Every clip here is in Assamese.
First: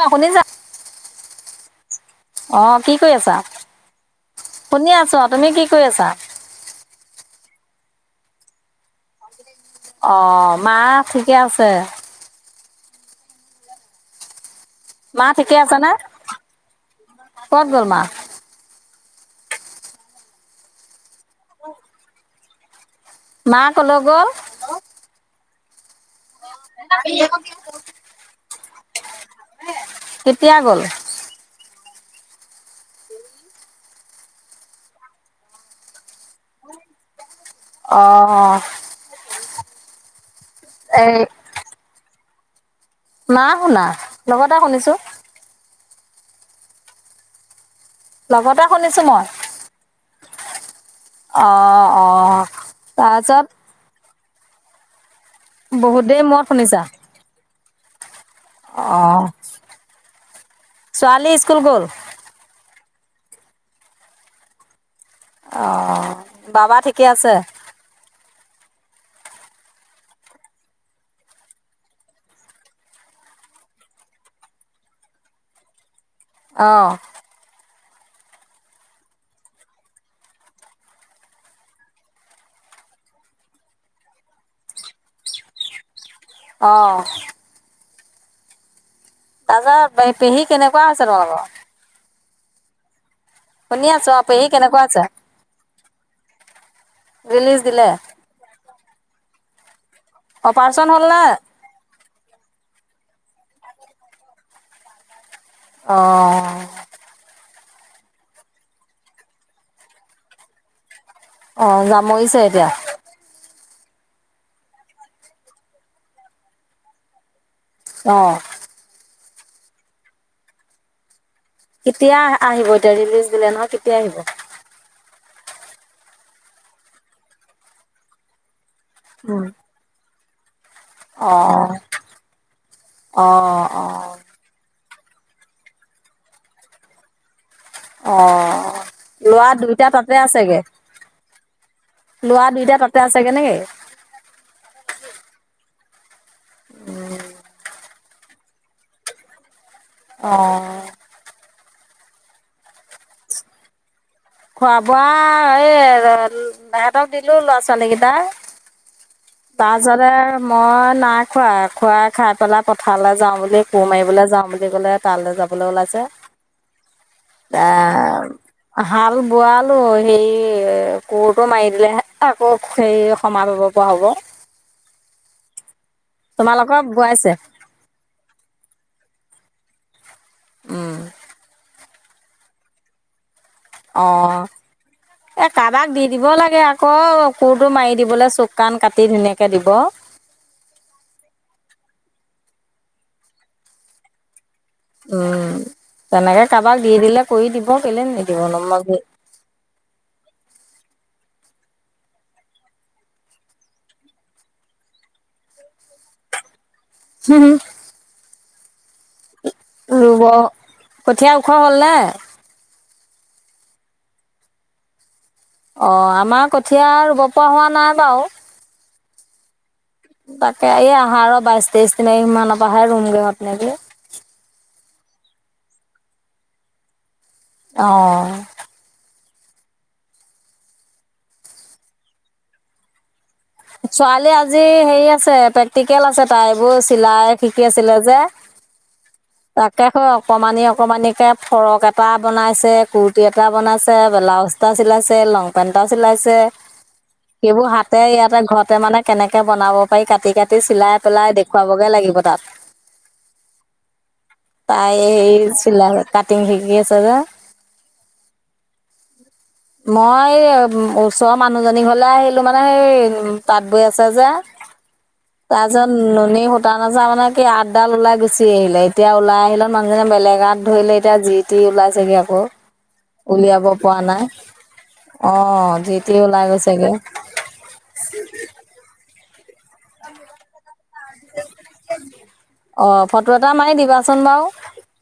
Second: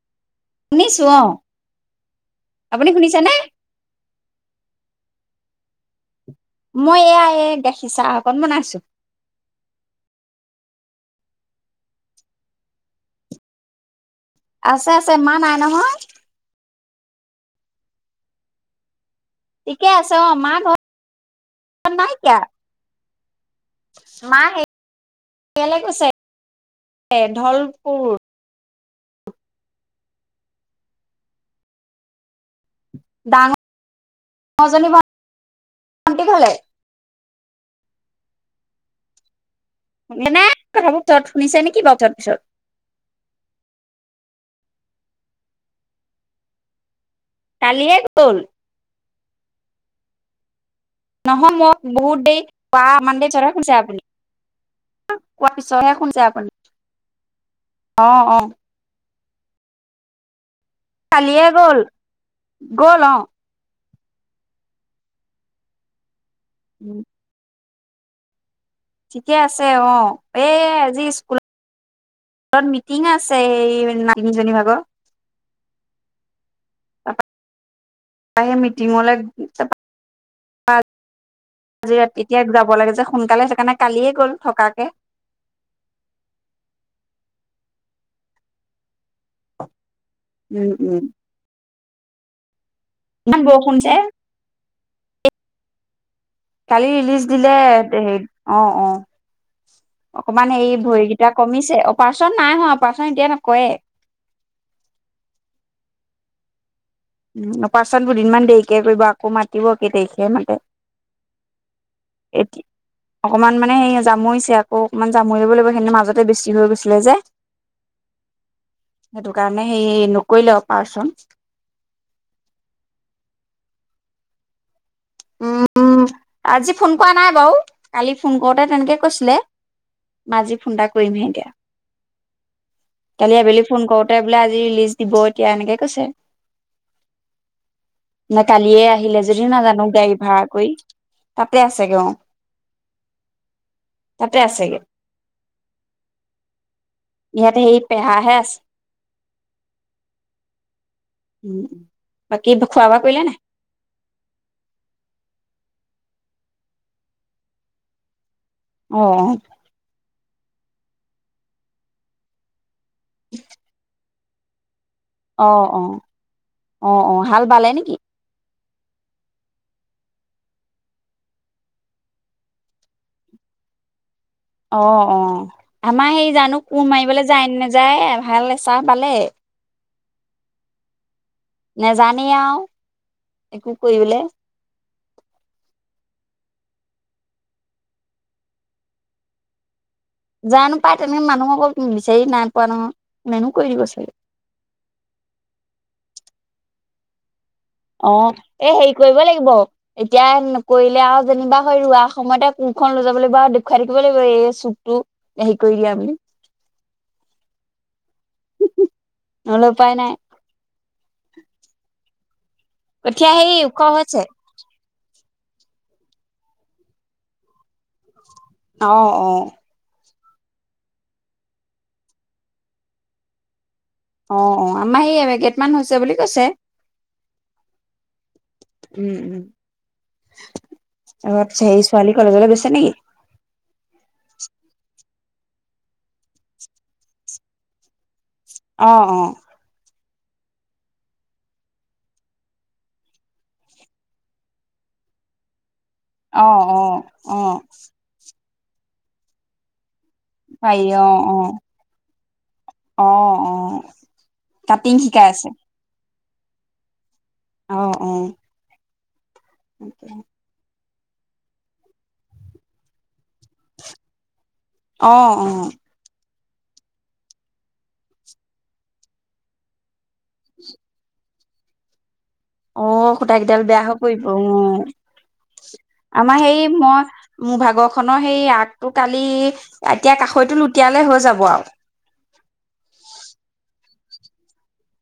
অ শুনি যা শুনিছোঁ অ অ', আপুনি কি কৰি শুনিছেনে আছা? শুনি আছো তুমি কি কৰি আছা? মই এয়া এই গাখীৰ চাহ অকন বনাইছো অ', মা ঠিকে আছে। আছে আছে মা নাই ঠিকে আছে নে, নহয় ক'ত গ'ল মা? ঠিকে আছে অ', মা ঘৰত নাই এতিয়া। মা ক'লৈ গ'ল? কেলে গৈছে ঢলপুৰ কেতিয়া গ'ল? ডাঙৰ জনি ভণ্টিৰ ঘৰলে অহ। এনে কথাবোৰ তত শুনিছে নেকি বাৰু তত পিছত। নাই শুনা লগতে শুনিছো। কালিয়ে গ'ল লগতে শুনিছো মই। অ নহয় মই অ বহুত দেৰি বা মানডে [unintelligible] তাৰপিছত শুনিছে আপুনি কোৱাৰ পিছতহে বহুত দেৰি শুনিছে মূৰত আপুনি। শুনিছা অ-অ অ', ছোৱালী স্কুল গ'ল। গ'ল অ অ', বাবা ঠিকে আছে? ঠিকে আছে অ', এ আজি স্কুলত তাত মিটিং আছে সেই [unintelligible] জনী ভাগৰ অহ। সেই মিটিঙলৈ [unintelligible] আজি এতিয়া যাব লাগে যে সোনকালে সেইকাৰণে কালিয়ে গ'ল থকাকে। অ'। তাৰপাছত পেহী উম, কেনেকুৱা উম, আছে তোমালোকৰ? ইমান বৰষুণ শুনি যে আছো অ', পেহী কেনেকুৱা আছে? কালি ৰিলিজ দিলে পেহীক অ অ অকমান হেৰি অপাৰেচন হ'ল নে ভৰিকেইটা কমিছে অপাৰেচন নাই হোৱা। অপাৰেচন এতিয়া নকৰে। অ'। উ অপাৰচন দুদিনমান দেৰিকে কৰিব আকৌ মাতিব কেই তাৰিখে মাতে। অ যামৰিছে এতি এতিয়া অকমান মানে সেই জামুৰিছে আকৌ অকমান জামুৰি লব লাগিব সেই মাজতে বেছি হৈ গৈছিলে যে। অহ। সেইটো কাৰণে সেই নকৰিলে অপৰেচন কেতিয়া আহিব এতিয়া ৰিলিজ দিলে নহয় কেতিয়া আহিব? উম আজি ফোন কৰা নাই বাৰু কালি ফোন কৰোঁতে তেনেকে কৈছিলে। মই আজি ফোন এটা কৰিমহে এতিয়া অঁ কালি আবেলি অঁ ফোন অঁ কৰোতে বোলে আজি ৰিলিজ দিব এতিয়া এনেকে কৈছে নে অঁ কালিয়ে আহিলে যদিও ল'ৰা নাজানো। দুইটা তাতে আছেগৈ [unintelligible] তাতে আছেগে অ', ল'ৰা দুইটা তাতে আছেগৈ নেকি তাতে আছেগে। ইয়াতে সেই পেহা হে আছে। অ'। উ বাকী খোৱা-বোৱা কৰিলে নে নাই খোৱা বোৱা এই হঁতক দিলো ল'ৰা ছোৱালী কেইটা অ [unintelligible] মই নাই খোৱা খুৰাই খাই পেলাই পথাৰলৈ যাওঁ বুলি কোৰ মাৰিবলৈ যাওঁ বুলি ক'লে। তালৈ অ যাবলৈ অ ওলাইছে অ অ হাল বালে নেকি হাল বোৱালো হেৰি কোৰটো মাৰি দিলেহে আকৌ সেই সমান পাব পাৰো হ'ব। অ- অ আমাৰ সেই জানো তোমালোকৰ কোৰ মাৰিবলৈ বোৱাইছে যায় ন নেযায় ভাল চাহ পালে উম। নাজানেই আৰু একো কৰিবলে অ' এ কাৰোবাক দি দিব লাগে আকৌ কোৰটো মাৰি দিবলৈ চুক কান কাটি ধুনীয়াকে দিব। জানো পায় তেনেকে মানুহ অক বিচাৰি নাই পোৱা নহয় মো কৈ দিব চাগ উম তেনেকে কাৰোবাক দি দিলে কৰি দিব কেলে নিদিব নো অ' এ হেৰি কৰিব মই লাগিব এতিয়া নকৰিলে আৰু যেনিবা হয় ৰোৱা সময়তে কোোৰখনন লৈ যাব লাগিব আৰু দেখুৱাই থাকিব লাগিব এই চুকতটো হেৰী কৰি দিয়া বুলি হম -হম নহ'লে উপায় নাই ৰুব কঠীয়া ওখ হ'ল ন। কঠিঁয়া হেই উখ হৈছে। অ' আমাৰ কঠীয়া ৰুব পৰা হোৱা নাই বাৰু অ- অ তাকে এই আহা আৰু বাইশ তেইশ দিনা ইমানৰ পৰা আহে ৰুমগৈ আপ নাকে অ -অ আমাৰ সেই কেইটমানান হৈছে বুলি কৈছে অ ' অচ সেই ছোৱালী কলেজলৈ বেচ নেকি ছোৱালী আজি হেৰি আছে প্ৰেক্টিকেল আছে তাই এইবোৰ চিলাই শিকি আছিলে যে। অ -অ হয় অকমানি অকমানিিকে ফৰক এটা বনাইছে কুৰ্টি এটা বনাইছে ব্লাউজ এটা চিলাই। লং পেন্টটা চিলাইছে, অ অ অ সেইবোৰ হাতে ইয়াতে ঘৰতে মানে কেনেকে বনাব পাৰ কাটি কাটি পাৰি চিলাই অ পেলাই অ দেখুৱাবগে লাগিব তাত। অ অ তাই কাটিং শিকাই এই আছে চিলাই কাটিং শিকি আছে যে। আহ অ' মই ওচৰৰ মানুহজনী ঘৰলে আহিলো মানে সেই উ তাঁত বৈ আছে যে অ অ তাৰছত নুনী। সুটা নাচা মানে কি আঠডাল ওলাই গুচি আহিলে এতিয়া ওলাই আহিলে মানুহজনে বেলেগ আঠ ধলে এতিয়া যি টো ওলাইছেগে আও অ' সূতা কেইটাল বেয়া হৈ পৰিব অঁ অ' জি টি ওলাই আমাৰ সেই গৈছেগে মই মোৰ ভাগৰখনৰ সেই আগটো কালি। এতিয়া কাসৈটো লুটিয়ালে হৈ যাব আৰু অ' ফটো এটা মাৰি দিবাচোন বাৰু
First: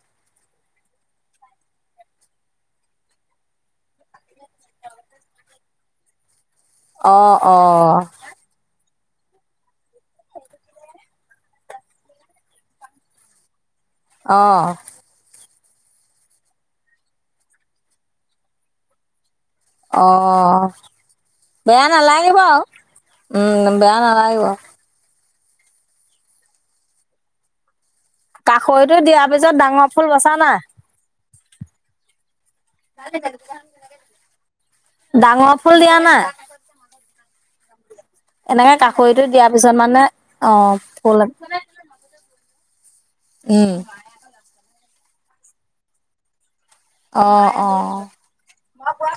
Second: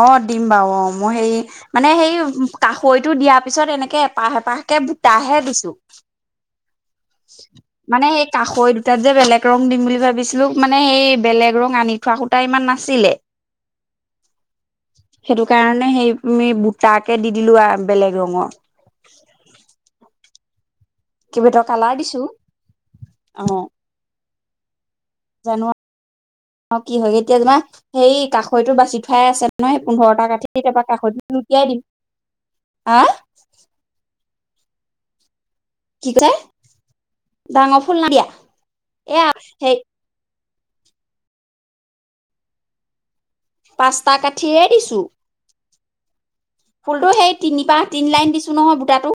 অক', দিম বাৰু অ মোৰ হেৰি মানে সেই কষৈটো দিয়াৰ পিছত এনেকে এপাহ এপাহ তাকে ভূতাহে দিছোঁ অঁ অঁ মানে সেই কাষৈ তাত যে বেলেগ ৰং দিম বুলি ভাবিছিলো মানে সেই বেলেগ ৰং আনি থোৱা সূতা ইমান নাছিলে। আহ। সেইটো কাৰণে সেই আমি বুটাকে দি দিলো বেলেগ ৰঙৰ অঁ কেইবাটাও বেয়া কালাৰ দিছো নালাগিব আৰু উম বেয়া নালাগিব জানোৱা অ' কি হয় এতিয়া তোমাৰ সেই কাষৈটো কাষৰিটো বাচি দিয়াৰ থোৱাই আছে পিছত নহয় ডাঙৰ ফুল পোন্ধৰটা বচা কাটি কেতিাৰপা কাষৈটো লুটিয়াই দিম। হা ন' ডাঙৰ ফুল দিয়া কি না। কৈছা ডাঙৰ ফুল নাইদিয়া এনেকে কাাকৰিটো এয়া দিয়াৰ সেই পিছত মানে অ ফুল পাস্তা কাঠিয়ে দিছো। ফুলটো সেই অঁ তিনিবাৰ অঁ তিনি লাইন দিছো নহয় বুটাটো।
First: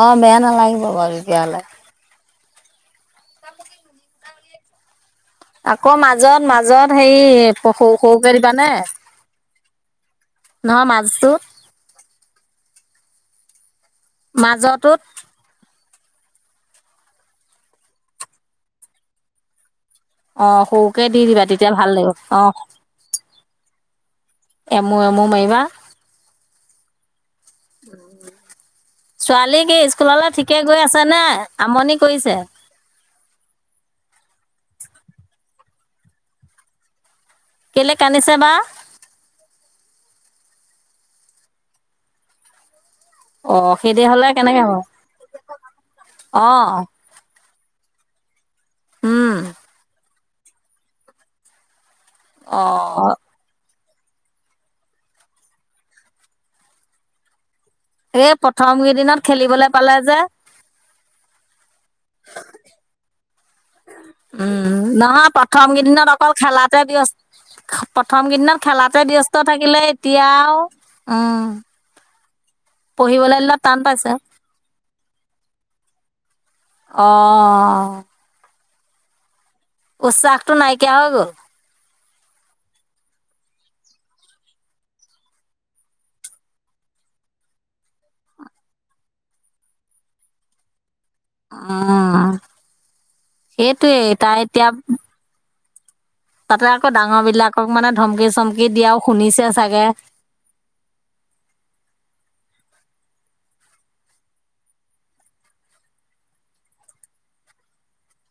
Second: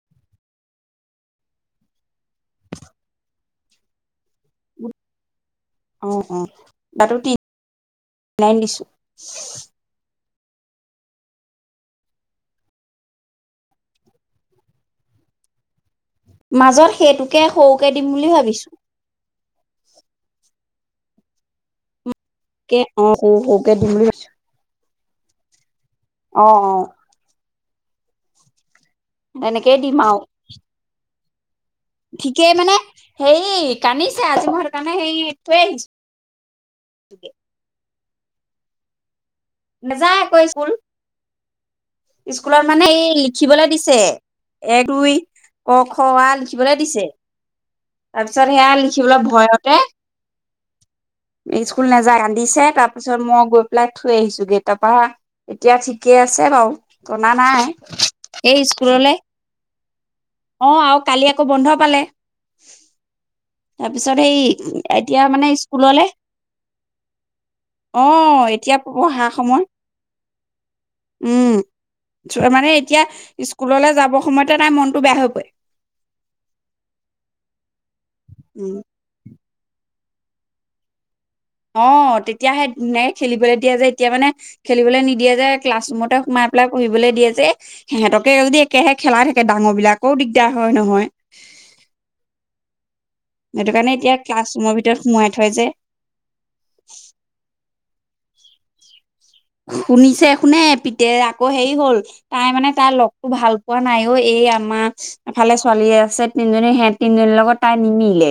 অ বেয়া নালাগিব বাৰু তেতিয়াহলে আকৌ অ', মাজত অ'। মাজত সেই বুটাটো তিনি সৰু সৰুকে লাইন দিবানে দিছো [inaudible] নহয় মাজুত [inaudible] মাজতটো মাজত সেইটোকে সৰুকে দিম বুলি ভাবিছোঁ [inaudible] অ সৰুকে দি দিবা তেতিয়া ভাল লাগিব অ [unintelligible] এমু এমু মাৰিবা অ অ ছোৱালী তেনেকেই কি দিম আও স্কুললৈ ঠিকে গৈ আছে নে আমনি কৰিছে ঠিকেই মানে হেই কান্দিছো আজি কাৰানে সেই থোৱে আহিছো [inaudible] বেলেগ আনিছে বা [inaudible] নাযায় আকৌ স্কুল স্কুলৰ মানে এই অ লিখিবলে দিছে সেইদে হলে কেনেকে হ'ব এক দুই ক খ অ আ লিখিবলৈ দিছে তাৰপিছত সেয়া লিখিবলৈ উম ভয়তে স্কুল নাযায় অ ৰান্ধিছে তাৰ পিছত মই প্লাই থৈ আহিছো গেই তাৰপা এতিয়া ঠিকে আছে বাৰু কনদা নাই এই প্ৰথম কেইদিনত খেলিবলে পালে যে অ আৰু কালি আকৌ বন্ধ পালে [inaudible] তাৰপিছত সেই উম, এতিয়া নহয় মানে প্ৰথম স্কুললে কেইদিনত অকল খেলাতে ব্যস্ত [inaudible] প্ৰথম অহ কেইদিনত এতিয়া খেলাতে পঢ়া ব্যস্ত স সময় থাকিলে এতিয়া আৰু উম মানে এতিয়া পঢ়িবলৈ দিলত টান স্কুললৈ পাইছে। যাব সময়তে তাই মনতটো বেয়া হৈ পৰে অ উম উচাকটো নাইকিয়া হৈ গ'ল অ তেতিয়া সে খেলিবলৈ দিয়া যে এতিয়া মানে খেলিবলৈ নিদিয়ে যে ক্লাছ ৰুমতে সোমাই পেলাই পু়ঢ়িবলৈ দিয়ে যে সিহঁতকে যদি একেহে খেলাই থাকে ডাঙৰ বিলাকৰও দিগদাৰ হয় নহয় অ সেইটো কাৰণে এতিয়া ক্লাছ ৰুমৰ ভিতৰত সোমাই থয় যে তাতে আকৌ ডাঙৰ বিলাকক মানে ধমকি চমকি দিয়াও শুনিছে চাগে। শুনিছে শুনে পিতে আকৌ হেৰি হল তাই মানে তাৰ লগতো ভাল পোৱা নাইও এই আমাৰ এফালে ছোৱালী আছে তিনজনী সেই তিনজনীৰ লগত তাই নিমিলে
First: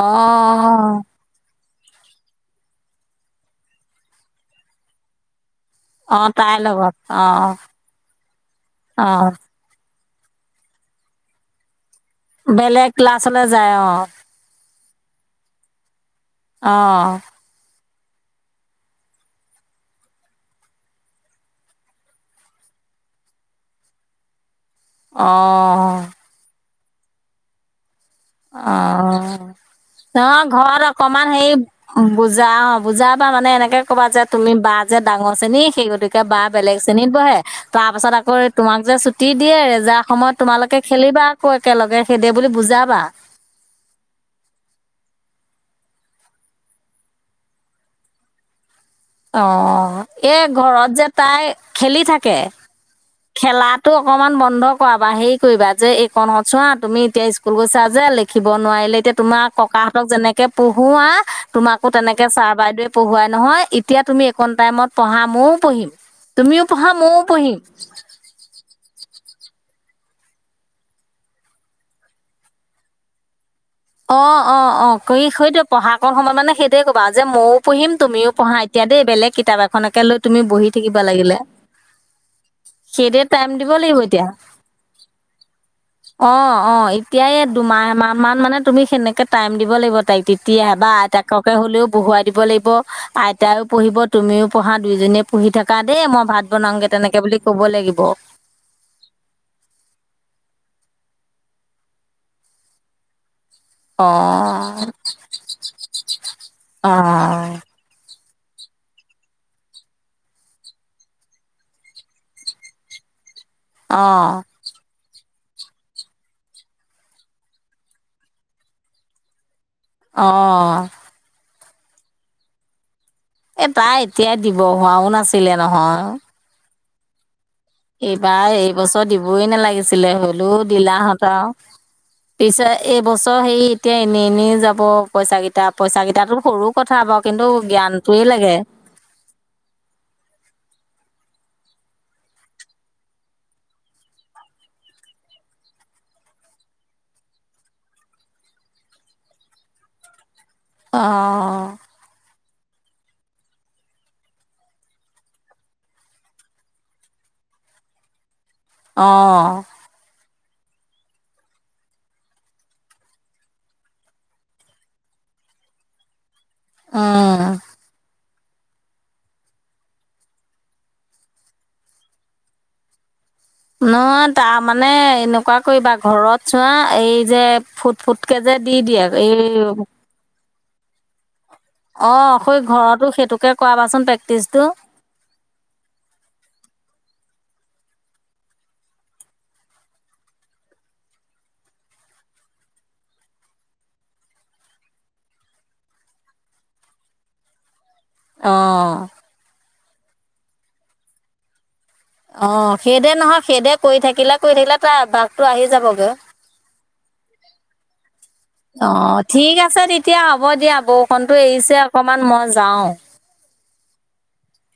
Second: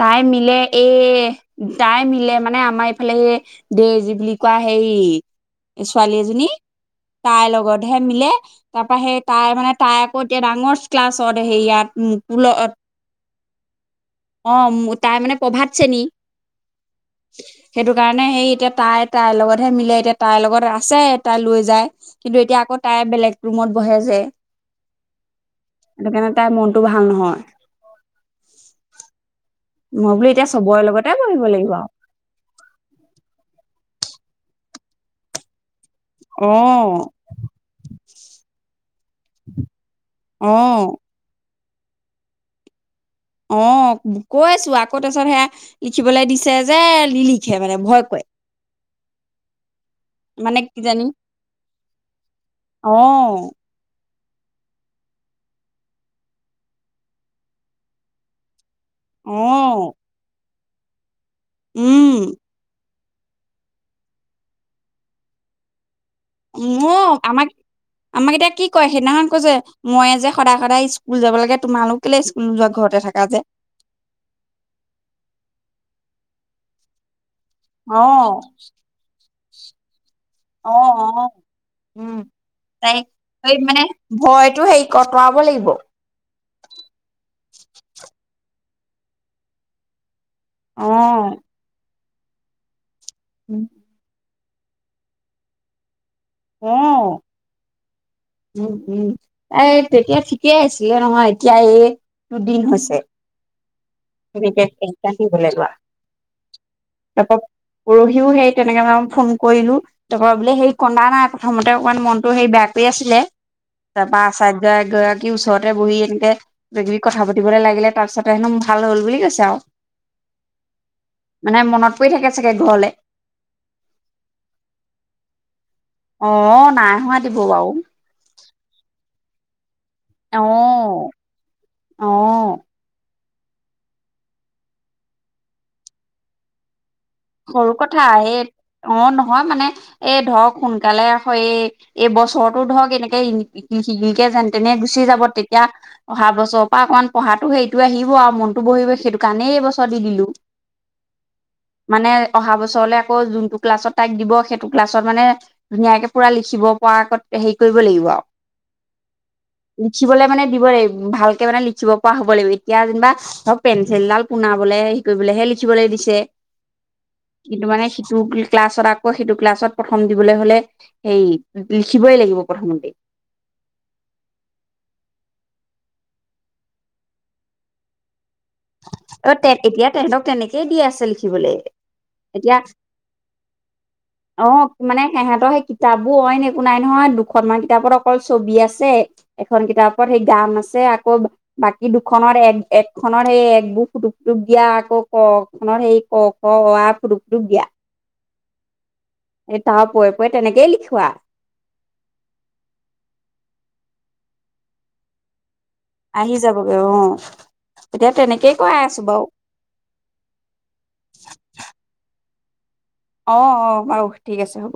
তাই মিলে এই তাই মিলে মানে আমাৰ এইফালে দে যি বুলি কোৱা হেই ছোৱালী অ', এজনী তাইৰ লগত তাইৰ অ', লগতহে মিলে তাৰ পৰাৰা সেই অ', তাই মানে তাই আকৌ এতিয়া ডাঙৰ ক্লাছত এহ ইয়াত বেলেগ ক্লাছলে যায় অ অ তাই মানে পোভাতছেনি অহ সেইটো কাৰণে সেই এতিয়া তাই তাইৰ লগতহে মিলে এতিয়া তাইৰ লগত আছে তাই লৈ যায় কিন্তু এতিয়া আকৌ তাই বেলেগ ৰুমত বহে যে অ টো ভাল নহয় অ মই অ বোলো এতিয়া ঘৰত চবৰে লগতে অকমান বহিব হেৰি লাগিব আৰু বুজা অ বুজা বা মানে এনেকে কবা যে তুমি বা যে ডাঙৰ চেনি সেই গতিকে বা অ বেলেগ শ্ৰেণীত বহে তাৰ পাছত আকৌ তোমাক যে ছুটি দিয়ে যাৰ সময়ত অ তোমালোকে খেলিবা আকৌ একেলগে সেইদে বুলি বুজাবা অ', কৈছো আকৌ তাৰপিছত সেয়া লিখিবলৈ দিছে যে, নিলিখে মানে ভয় কৰে। উ। অ', এ মানে ঘৰত কিজানি যে তাই খেলি থাকে। অ খেলাতো অকমান বন্ধ কৰাা হেৰি কৰিবা যে এই কণত চোৱা তুমি এতিয়া স্কুল গৈছা যে লিখিব নোৱাৰিলে এতিয়া অ তোমাৰ ককাহঁতক যেনেকে পঢ়োৱা তোমাকো উম তেনেকে ছাৰ বাইদেৱে পঢ়োৱাই নহয় এতিয়া তুমি একণ টাইমত পঢ়া ময়োয পঢ়িম তুমিও পঢ়া মোক ময়ো আমাক পঢ়িম আমাক এতিয়া কি কয় সেইদিনাখন কৈছে মই যে সদায় সদায় স্কুল যাব লাগে তোমালোক কেলে স্কুলো যোৱা ঘৰতে থাকা যে। অ', অ', অ', কৰি সৈত পঢ়া ক সময়ত মানে সেইটয়ে কবা আ যে মইও পঢ়িম অ তুমিও পঢ়া এতিয়া দেই বেলেগ কিতাপ এখনকে লৈ তুমি বহি অ থাকিব অ লাগিলে। উম তাই সেইটোৱে স টাইম দিব মানে লাগিব ভয়টো হেৰি কটোৱাব লাগিব। অ', অ', এতিয়া দুমাহাহ মান মানে তুমি সেনেকে টাইম দিব লাগিব তাইক তেতিয়ে বা অ', আইতাককে হ'লেও বহুৱাই দিব লাগিব আইতও পঢ়িব তুমিও পঢ়া দুইজনীয়ে পঢ়ি থকা দেই মই ভাত বনাওগে অ'। তেনেকে বুলি ক'ব লাগিব। উম উম এই তেতিয়া ঠিকেই আছিলে নহয় এতিয়া এই দুদিন হৈছে গকে অঁ এইটাকি হ'লে লোৱা তাৰাপা অঁ পৰহিও সেই তেনেকে মানই ফোন কৰিলো ত বোলে হেৰি কন্দা নাই প্ৰথমতে অকমান মনতটো হেৰি বেয়া কৰি আছিলে, ত অঁ পছাত গ গ [unintelligible] কি ওচৰতে বহি এনেকে কিবি কথা পাতিবলৈ লাগিলে তাৰ পিছতে হেনো ভাল হল বুলি কৈছে আৰু। অ'। মানে মনত পৰি থাকে চাগে ঘৰলৈ এ তাই এতিয়াই দিব হোৱাও নাছিলে। নহয় অ', নাই হোৱা। দিব বাৰু। এইবাৰ এইবছৰ দিবই নালাগিছে। আছিলে হলো অ'। দিলাহঁতৰ অ'। পিছেত এই বছৰ হেৰি এতিয়া এনেই এনেই যাব পইচাকেইটা পইচাকেইটা সৰুক সৰু কথা আহে অ', নহয় মানে এ ধৰক সোনকালে হয় এই বছৰতো ধৰক এনেকে শিকে যেন তেনে গুচি যাব তেতিয়া তাৰ বছৰৰ পৰা অকণমান পঢ়া হেৰিটো আহিব আৰু মনো বহিব সেইটো কাৰণেই এই বছৰ দি দিলো অ'। মানে অহা ব ওচৰলে আকৌ যোনটো ক্লাছত তাইক দিব সেইটো ক্লাছত মানে ধুনে পুৰা লিখিব পৰা হ ৱলিৱা [unintelligible] অ'। দিব লাগিব ভালকে মানে লিখিব পৰা হ'ব লাগিব এতিয়া যেনিবা ধৰক পেঞ্চিলডাল পুনাবলে হেৰি কৰিবলৈেই দেখিবলৈ দিছে উম। কিন্তু মানে সিটো ক্লাছত আকৌ সেইটো ক্লাছত প্ৰথম দিবলৈ হ'লে হেই লিখিবই লাগিব প্ৰথমতেই। নহ তাৰ মানে এনেকুৱা কৰিবা ঘৰত চোৱা এই যে ফুট ফুট অ', তে এতিয়া তেহতক তেনেকেই দি আছে লিখিবলৈ অ', এতিয়া সেই ঘৰতো সেইটোকে কৰাবাচোন প্ৰেক্টিচটো। অ', মানে সহঁতৰ সেই কিতাপবোৰ অইন একো নাই নহয় দু দুখনমানান কিতাপত অকল ছবি আছে এখন কিতাপত সেই গান আছে আকৌ বাকী দুখনত আমাৰ এক এক খনৰ সেই একবোৰ ফুটুকটোপ দিয়া আকৌ ক খনৰ সেই ক খ অ, আ ফুটুকটোপ দিয়া। আহ। পু পৰে তেনেকেই লিখোৱা অ', সেইদে নহয় সেইদে কৰি থাকিলে কৰি থাকিলে তাৰ অভ্যাসটো আহি যাবগৈ। আহি যাব গৈ, অ'। এতিয়া তেনেকেই কৰাই আছো অ', বাৰু ঠিক আছে তেতিয়া হ'ব দিয়া বৰষুণতটো এৰিছে অকমান মন যাওঁ। অ', অ', বাৰু ঠিক আছে হ'ব।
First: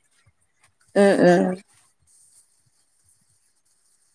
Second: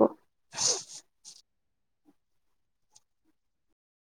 উম উম।